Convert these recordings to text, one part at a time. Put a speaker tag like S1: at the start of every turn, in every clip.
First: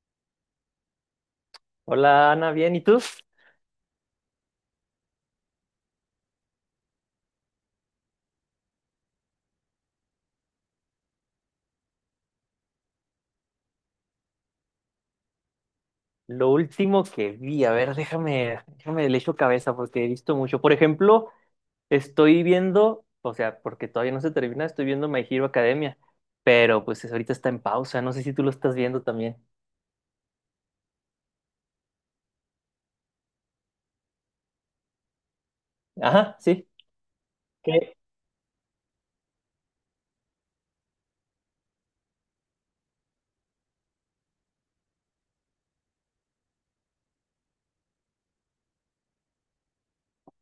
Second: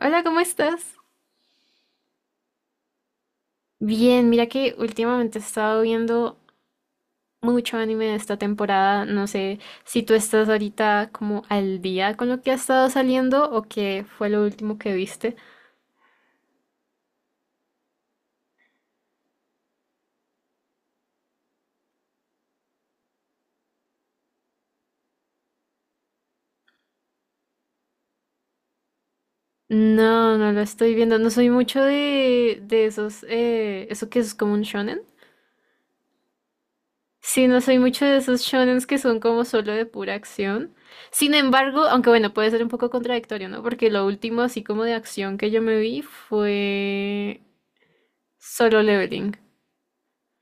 S1: Hola, ¿cómo estás?
S2: Hola Ana, bien, ¿y tú?
S1: Bien, mira que últimamente he estado viendo mucho anime de esta temporada. No sé si tú estás ahorita como al día con lo que ha estado saliendo o qué fue lo último que viste.
S2: Lo último que vi, a ver, déjame le echo cabeza porque he visto mucho. Por ejemplo, estoy viendo, o sea, porque todavía no se termina, estoy viendo My Hero Academia, pero pues ahorita está en pausa, no sé si tú lo estás viendo también.
S1: No, no lo estoy viendo. No soy mucho de esos, eso que es como un shonen.
S2: Ajá, sí.
S1: Sí, no soy
S2: ¿Qué?
S1: mucho de esos shonens que son como solo de pura acción. Sin embargo, aunque bueno, puede ser un poco contradictorio, ¿no? Porque lo último así como de acción que yo me vi fue Solo Leveling.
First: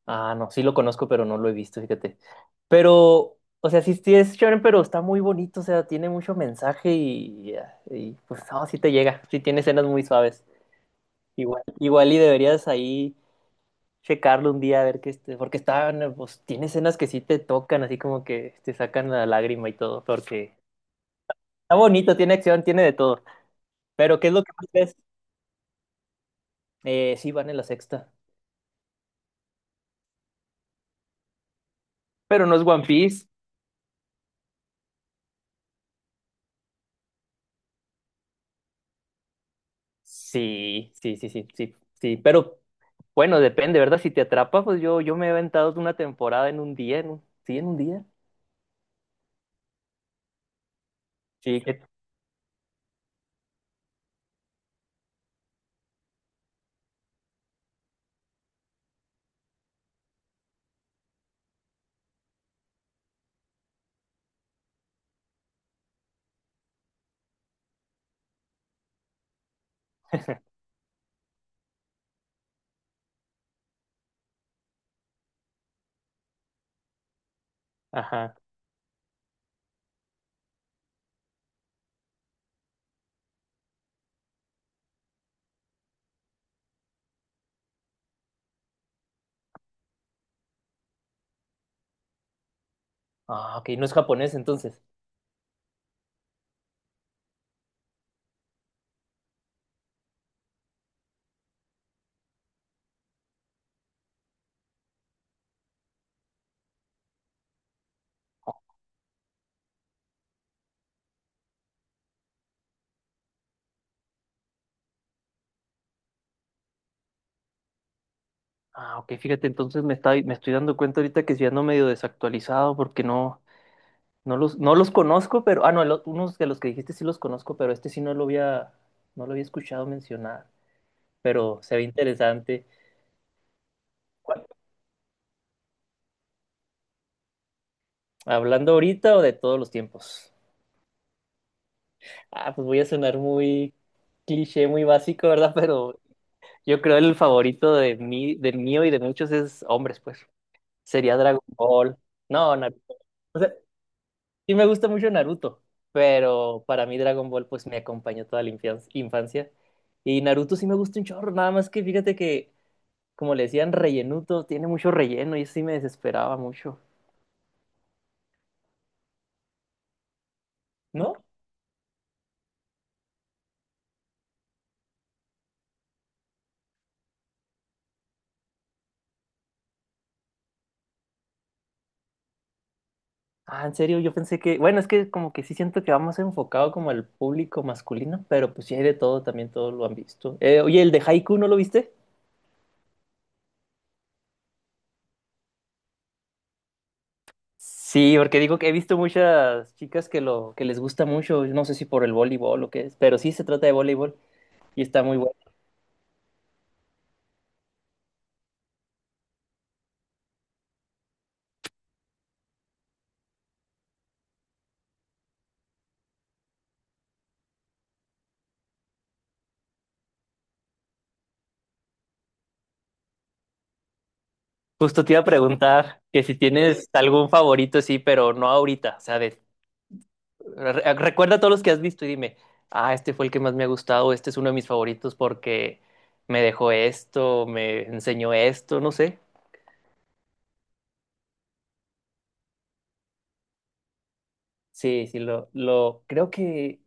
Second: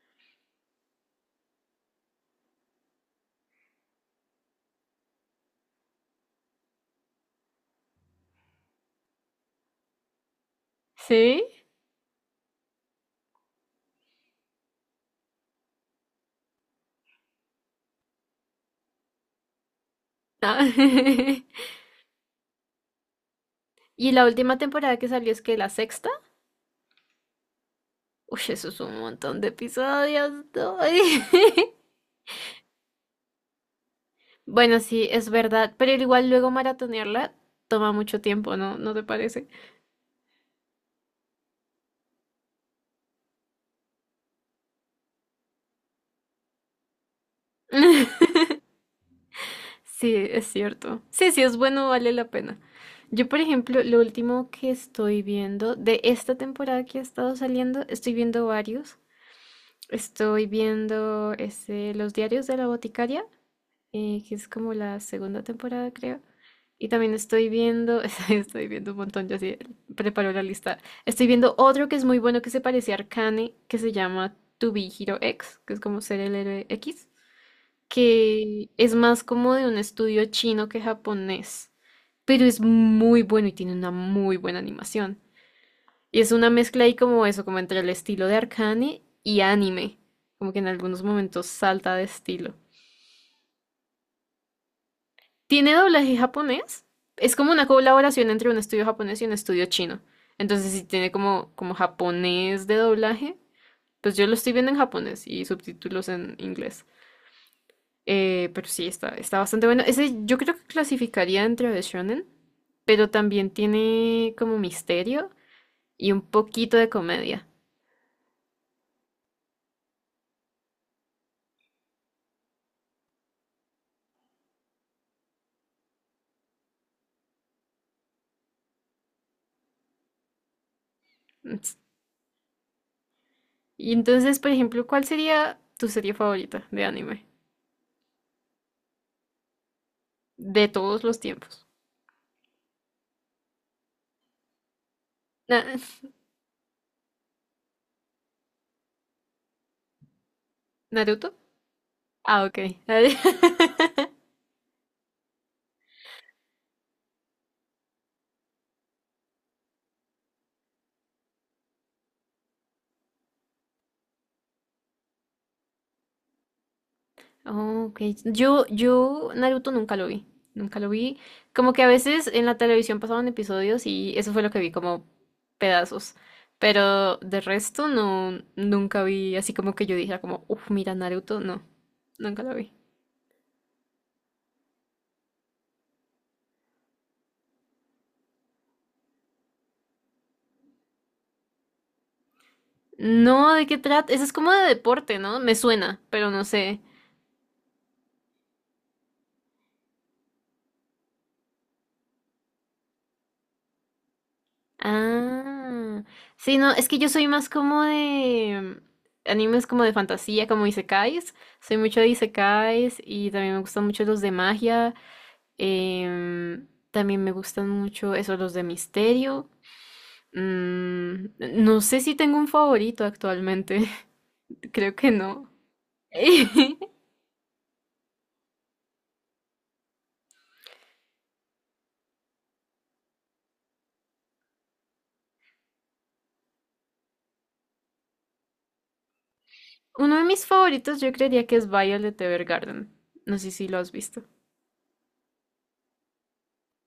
S2: Ah, no, sí lo conozco, pero no lo he visto, fíjate. Pero, o sea, sí, sí es shonen, pero está muy bonito, o sea, tiene mucho mensaje pues no, sí te llega, sí tiene escenas muy suaves.
S1: ¿Sí?
S2: Igual, igual y deberías ahí checarlo un día a ver qué este, porque estaban, pues tiene escenas que sí te tocan, así como que te sacan la lágrima y todo, porque
S1: Ah,
S2: está bonito, tiene acción, tiene de todo.
S1: Y
S2: Pero
S1: la
S2: ¿qué es lo que
S1: última
S2: más
S1: temporada
S2: ves?
S1: que salió es que la sexta.
S2: Sí, van en la sexta.
S1: Uy, eso es un montón de episodios. No.
S2: Pero no es One Piece.
S1: Bueno, sí, es verdad, pero igual luego maratonearla toma mucho tiempo, ¿no? ¿No te parece?
S2: Sí, sí, sí, sí, sí, sí. Pero bueno, depende, ¿verdad? Si te atrapa, pues yo, me he aventado una temporada en un día, en un, sí, en un día.
S1: Sí, es cierto. Sí, sí, es
S2: Sí,
S1: bueno, vale la pena. Yo, por ejemplo, lo último que estoy viendo de esta temporada que ha estado saliendo, estoy viendo varios. Estoy viendo este, Los diarios de la boticaria. Que es como la segunda temporada, creo. Y también estoy viendo, estoy viendo un montón, yo así preparo la lista. Estoy viendo otro que es muy bueno que se parece a Arcane, que se llama To Be Hero X, que es como ser el héroe X,
S2: Ajá.
S1: que es más como de un estudio chino que japonés, pero es muy bueno y tiene una muy buena animación. Y es una mezcla ahí como eso, como entre el estilo de Arcane y anime, como que en algunos momentos salta de estilo.
S2: Ah, ok, no es japonés entonces.
S1: Tiene doblaje japonés. Es como una colaboración entre un estudio japonés y un estudio chino. Entonces, si tiene como japonés de doblaje, pues yo lo estoy viendo en japonés y subtítulos en inglés. Pero sí, está bastante bueno. Ese yo creo que clasificaría dentro de shonen, pero también tiene como misterio y un poquito de comedia.
S2: Ah, ok, fíjate, entonces me estoy dando cuenta ahorita que ya ando medio desactualizado porque no, no los conozco, pero. Ah, no, unos de los que dijiste sí los conozco, pero este sí no lo había escuchado mencionar. Pero se
S1: Ents-
S2: ve interesante.
S1: Y entonces,
S2: ¿Cuál?
S1: por ejemplo, ¿cuál sería tu serie favorita de anime?
S2: ¿Hablando ahorita o de todos los tiempos?
S1: De todos los tiempos.
S2: Ah, pues voy a sonar muy cliché, muy básico, ¿verdad?
S1: Na-
S2: Pero yo creo el favorito de mí, del mío y de muchos es hombres, pues. Sería
S1: ¿Naruto?
S2: Dragon Ball.
S1: Ah,
S2: No,
S1: ok.
S2: Naruto. O sea, sí me gusta mucho Naruto, pero para mí Dragon Ball pues me acompañó toda la infancia. Y Naruto sí me gusta un chorro, nada más que fíjate que como le decían, rellenuto, tiene mucho relleno y sí me desesperaba mucho.
S1: Oh, ok. Yo Naruto nunca lo vi. Nunca lo
S2: ¿No?
S1: vi. Como que a veces en la televisión pasaban episodios y eso fue lo que vi, como pedazos. Pero de resto no, nunca vi así como que yo dijera como, uff, mira Naruto. No, nunca lo vi.
S2: Ah, en serio, yo pensé que, bueno, es que como que sí siento que va más enfocado como al público masculino, pero pues sí hay de todo, también todos lo han visto. Oye, el de Haiku, ¿no lo viste?
S1: No, ¿de qué trata? Eso es como de deporte, ¿no? Me suena, pero no sé.
S2: Sí, porque digo que he visto muchas chicas que lo que les gusta mucho, no sé si por el voleibol o qué es, pero sí se trata de voleibol y está muy bueno.
S1: Ah, sí, no, es que yo soy más como de animes como de fantasía, como isekais. Soy mucho de isekais y también me gustan mucho los de magia. También me gustan mucho esos los de misterio. No sé si tengo un favorito actualmente. Creo
S2: Justo
S1: que
S2: te iba a
S1: no.
S2: preguntar que si tienes algún favorito, sí, pero no ahorita, o sea, de recuerda todos los que has visto y dime, ah, este fue el que más me ha gustado, este es uno de mis favoritos porque me dejó esto, me enseñó esto, no sé.
S1: Uno de mis favoritos yo creería que es Violet Evergarden. No sé si lo has visto.
S2: Sí, sí, creo que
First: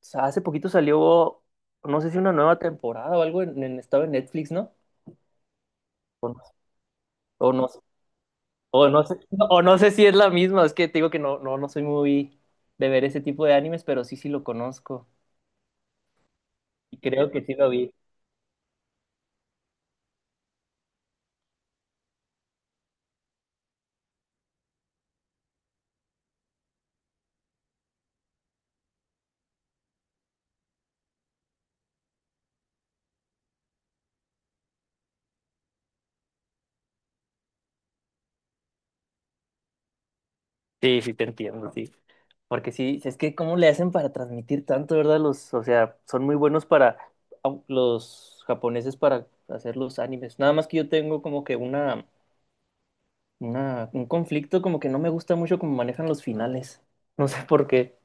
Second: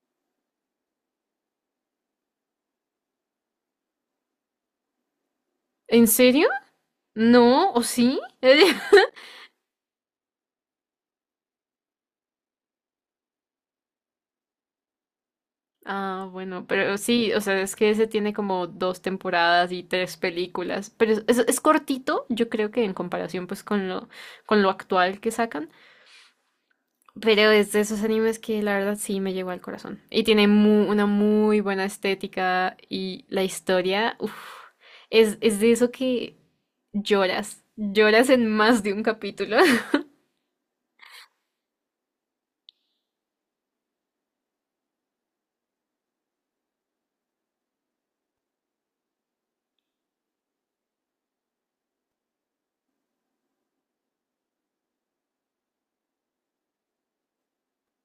S2: hace poquito salió, no sé si una nueva temporada o algo en estaba en Netflix, ¿no?
S1: ¿En
S2: O no,
S1: serio?
S2: o no,
S1: ¿No? ¿O sí?
S2: o no sé, no, o no sé si es la misma, es que te digo que no, no, no soy muy de ver ese tipo de animes, pero sí, sí lo conozco.
S1: Ah, bueno, pero
S2: Y creo
S1: sí, o
S2: que sí
S1: sea,
S2: lo
S1: es que
S2: vi.
S1: ese tiene como dos temporadas y tres películas, pero es cortito, yo creo que en comparación pues con lo actual que sacan, pero es de esos animes que la verdad sí me llegó al corazón. Y tiene una muy buena estética y la historia, uf, es de eso que lloras, lloras en más de un capítulo.
S2: Sí, sí, te entiendo, sí. Porque sí, es que cómo le hacen para transmitir tanto, ¿verdad? Los, o sea, son muy buenos para los japoneses para hacer los animes. Nada más que yo tengo como que un conflicto como que no me gusta mucho cómo manejan los finales. No sé por qué.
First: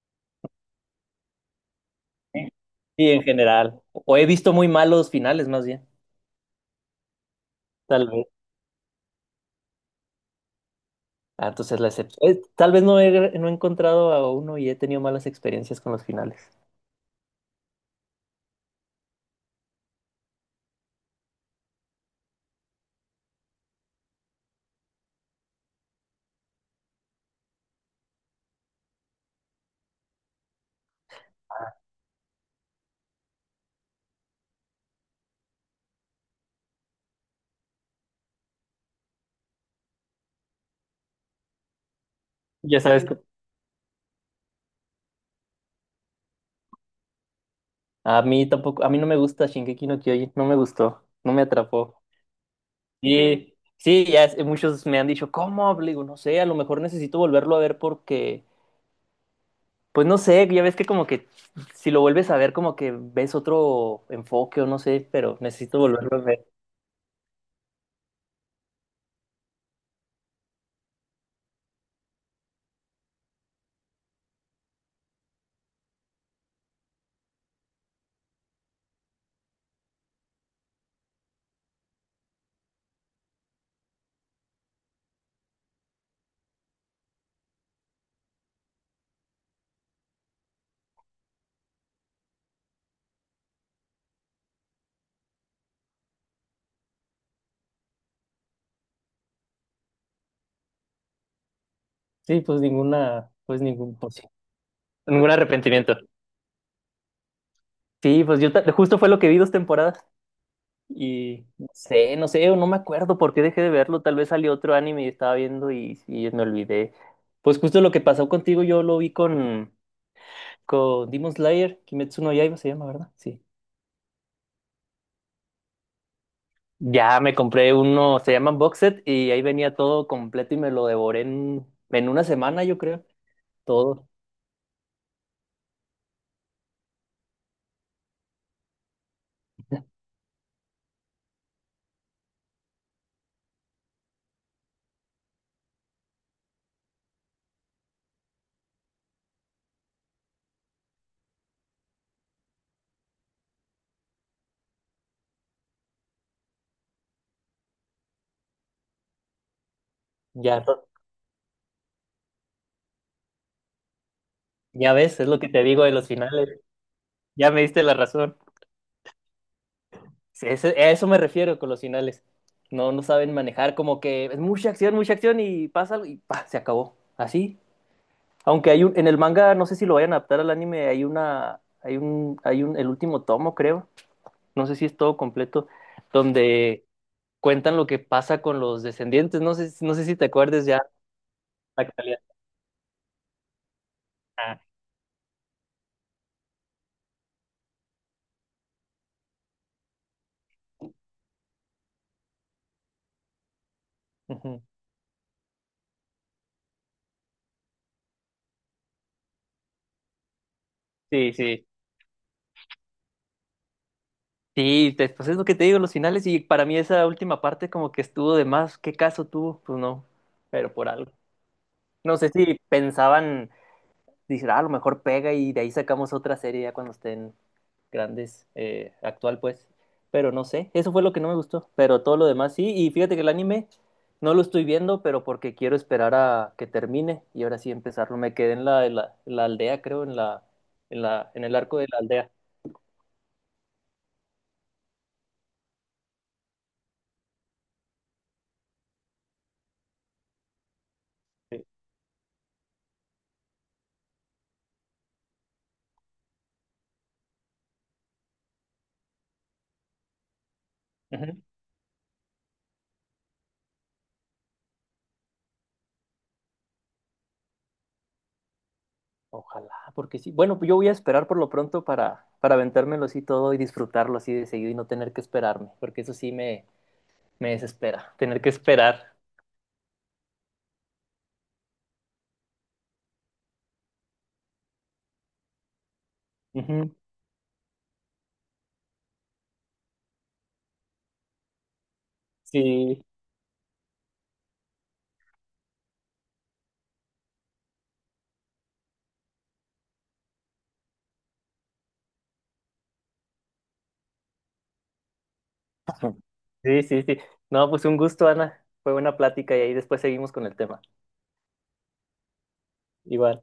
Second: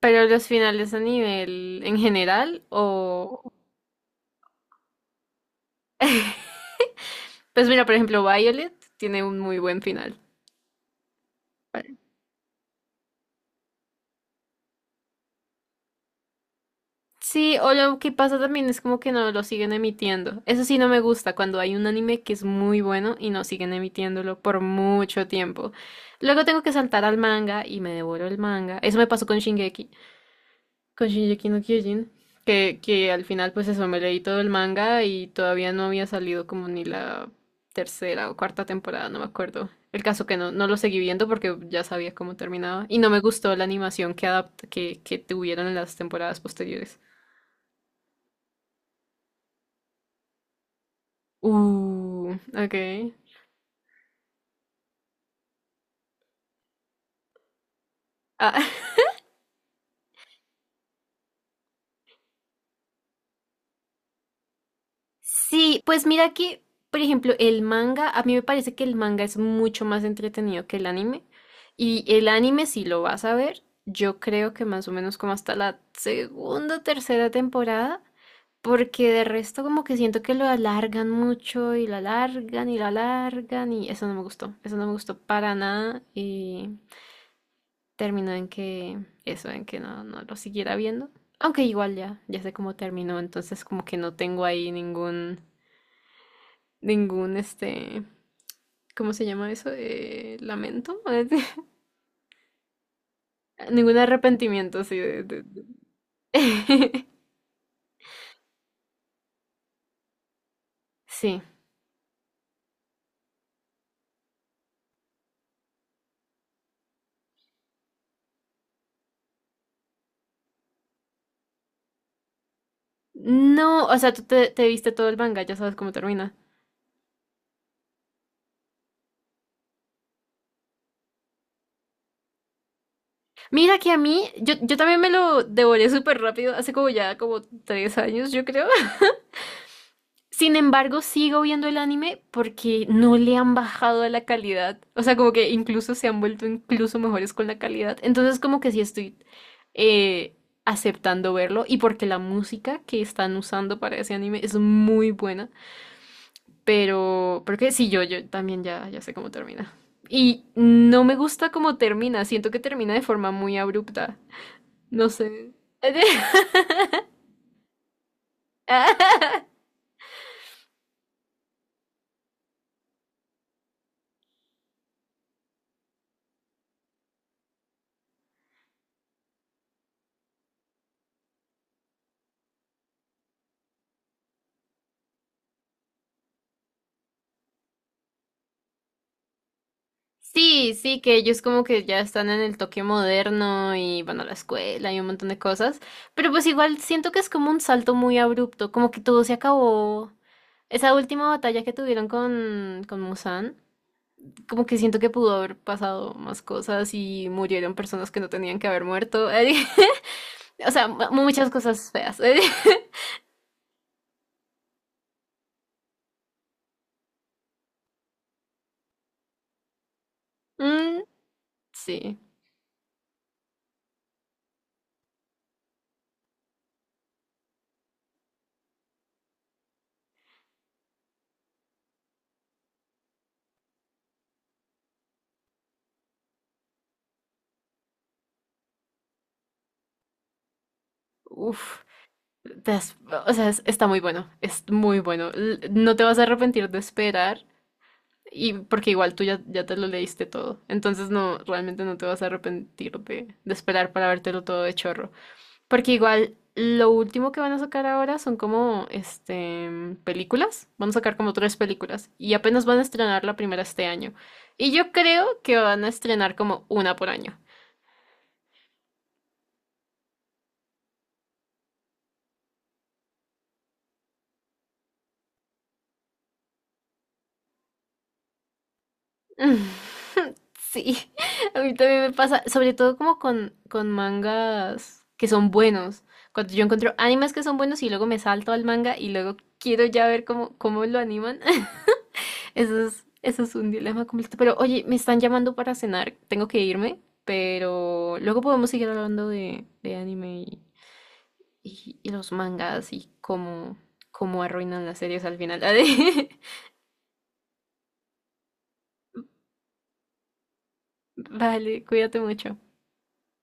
S1: Pero los finales a nivel en
S2: Sí,
S1: general
S2: sí, en
S1: o...
S2: general. O he visto muy malos finales, más bien.
S1: Pues mira, por
S2: Tal
S1: ejemplo,
S2: vez.
S1: Violet tiene un muy buen final.
S2: Ah, entonces la excepción. Tal vez no he, No he encontrado a uno y he tenido malas experiencias con los finales.
S1: Sí, o lo que pasa también es como que no lo siguen emitiendo. Eso sí no me gusta cuando hay un anime que es muy bueno y no siguen emitiéndolo por mucho tiempo. Luego tengo que saltar al manga y me devoro el manga. Eso me pasó con con Shingeki no Kyojin, que al final pues eso me leí todo el manga y todavía no había salido como ni la tercera o cuarta temporada, no me acuerdo. El caso que no, no lo seguí viendo porque ya sabía cómo
S2: Ya
S1: terminaba y
S2: sabes.
S1: no me gustó la animación que que tuvieron en las temporadas posteriores.
S2: A mí tampoco, a mí no me gusta Shingeki no Kyojin, no me gustó, no me atrapó.
S1: Ok.
S2: Y sí, muchos me han dicho, ¿cómo? Le digo, no sé, a lo mejor necesito volverlo a ver porque,
S1: Ah,
S2: pues no sé, ya ves que como que si lo vuelves a ver como que ves otro enfoque o no sé, pero necesito
S1: sí, pues
S2: volverlo a
S1: mira
S2: ver.
S1: que, por ejemplo, el manga, a mí me parece que el manga es mucho más entretenido que el anime. Y el anime, si lo vas a ver, yo creo que más o menos como hasta la segunda o tercera temporada, porque de resto como que siento que lo alargan mucho y lo alargan y lo alargan y eso no me gustó, eso no me gustó para nada. Terminó en que eso, en que no lo siguiera viendo. Aunque igual ya, ya sé cómo terminó, entonces como que no tengo ahí ningún, este, ¿cómo se llama eso? Lamento,
S2: Sí, pues ninguna, pues ningún,
S1: ningún
S2: pues sí,
S1: arrepentimiento así de,
S2: ningún
S1: de- de-
S2: arrepentimiento. Sí, pues yo justo fue lo que vi dos temporadas.
S1: Sí.
S2: Y no sé, no sé, no me acuerdo por qué dejé de verlo. Tal vez salió otro anime y estaba viendo y me olvidé. Pues justo lo que pasó contigo, yo lo vi con Demon Slayer, Kimetsu no Yaiba se llama, ¿verdad? Sí.
S1: No, o sea, tú te viste todo el manga, ya sabes cómo termina.
S2: Ya me compré uno, se llaman Box Set, y ahí venía todo completo y me lo devoré en una semana, yo creo.
S1: Mira que a
S2: Todo.
S1: mí, yo también me lo devoré súper rápido, hace como ya como 3 años, yo creo. Sin embargo, sigo viendo el anime porque no le han bajado a la calidad. O sea, como que incluso se han vuelto incluso mejores con la calidad. Entonces, como que sí estoy eh, aceptando verlo. Y porque la música que están usando para ese anime es muy buena. Pero, porque sí, yo también ya, ya sé cómo termina. Y
S2: Ya,
S1: no me gusta cómo termina. Siento que termina de forma muy abrupta.
S2: ya
S1: No
S2: ves, es lo que
S1: sé.
S2: te digo de los finales. Ya me diste la razón. Sí, a eso me refiero con los finales. No, no saben manejar, como que es mucha acción y pasa algo y pa, se acabó. Así. Aunque en el manga, no sé si lo vayan a adaptar al anime, hay una, hay un, el último tomo, creo. No sé si es todo completo, donde cuentan lo que pasa con los descendientes. No sé, no sé si te acuerdes
S1: Sí,
S2: ya
S1: sí, que ellos como que
S2: la
S1: ya
S2: calidad.
S1: están en el toque moderno y bueno, la
S2: Ah,
S1: escuela y un montón de cosas, pero pues igual siento que es como un salto muy abrupto, como que todo se acabó. Esa última batalla que tuvieron con, Muzan,
S2: ujú.
S1: como que siento que pudo haber pasado más cosas y murieron personas que no tenían que haber muerto. O sea,
S2: Sí,
S1: muchas
S2: sí.
S1: cosas feas.
S2: Sí, pues es lo que te digo, los finales, y para mí esa última parte como que estuvo de más. ¿Qué caso tuvo? Pues no, pero por
S1: Mm,
S2: algo. No
S1: sí.
S2: sé si pensaban, dicen, ah, a lo mejor pega y de ahí sacamos otra serie ya cuando estén grandes, actual pues. Pero no sé, eso fue lo que no me gustó. Pero todo lo demás sí. Y fíjate que el anime no lo estoy viendo, pero porque quiero esperar a que termine y ahora sí empezarlo. Me quedé en la aldea, creo, en el arco
S1: Uf.
S2: de la aldea.
S1: Te has- o sea, está muy bueno. Es muy bueno. No te vas a arrepentir de esperar. Y porque igual tú ya, ya te lo leíste todo. Entonces no,
S2: Sí.
S1: realmente no te vas a arrepentir de, esperar para vértelo todo de chorro. Porque igual lo último que van a sacar ahora son como este películas. Van a sacar como
S2: Ujú.
S1: tres películas. Y apenas van a estrenar la primera este año. Y yo creo que van a estrenar como una por año.
S2: Ojalá, porque sí. Bueno, pues yo voy a esperar por lo pronto para aventármelo así todo y disfrutarlo así de seguido y no tener que esperarme, porque eso sí me desespera tener que esperar.
S1: Sí, a mí también me pasa, sobre todo como con mangas que son buenos. Cuando yo encuentro
S2: Ujú.
S1: animes que son buenos y luego me salto al manga y luego quiero ya ver cómo lo animan. Eso
S2: Sí,
S1: es, eso es un dilema completo. Pero oye, me están llamando para cenar, tengo que irme, pero luego podemos seguir hablando de anime y los mangas y cómo arruinan las series al final.
S2: sí, sí, sí. No, pues un gusto, Ana. Fue buena plática y ahí después seguimos con el tema.
S1: Vale, cuídate mucho.
S2: Igual.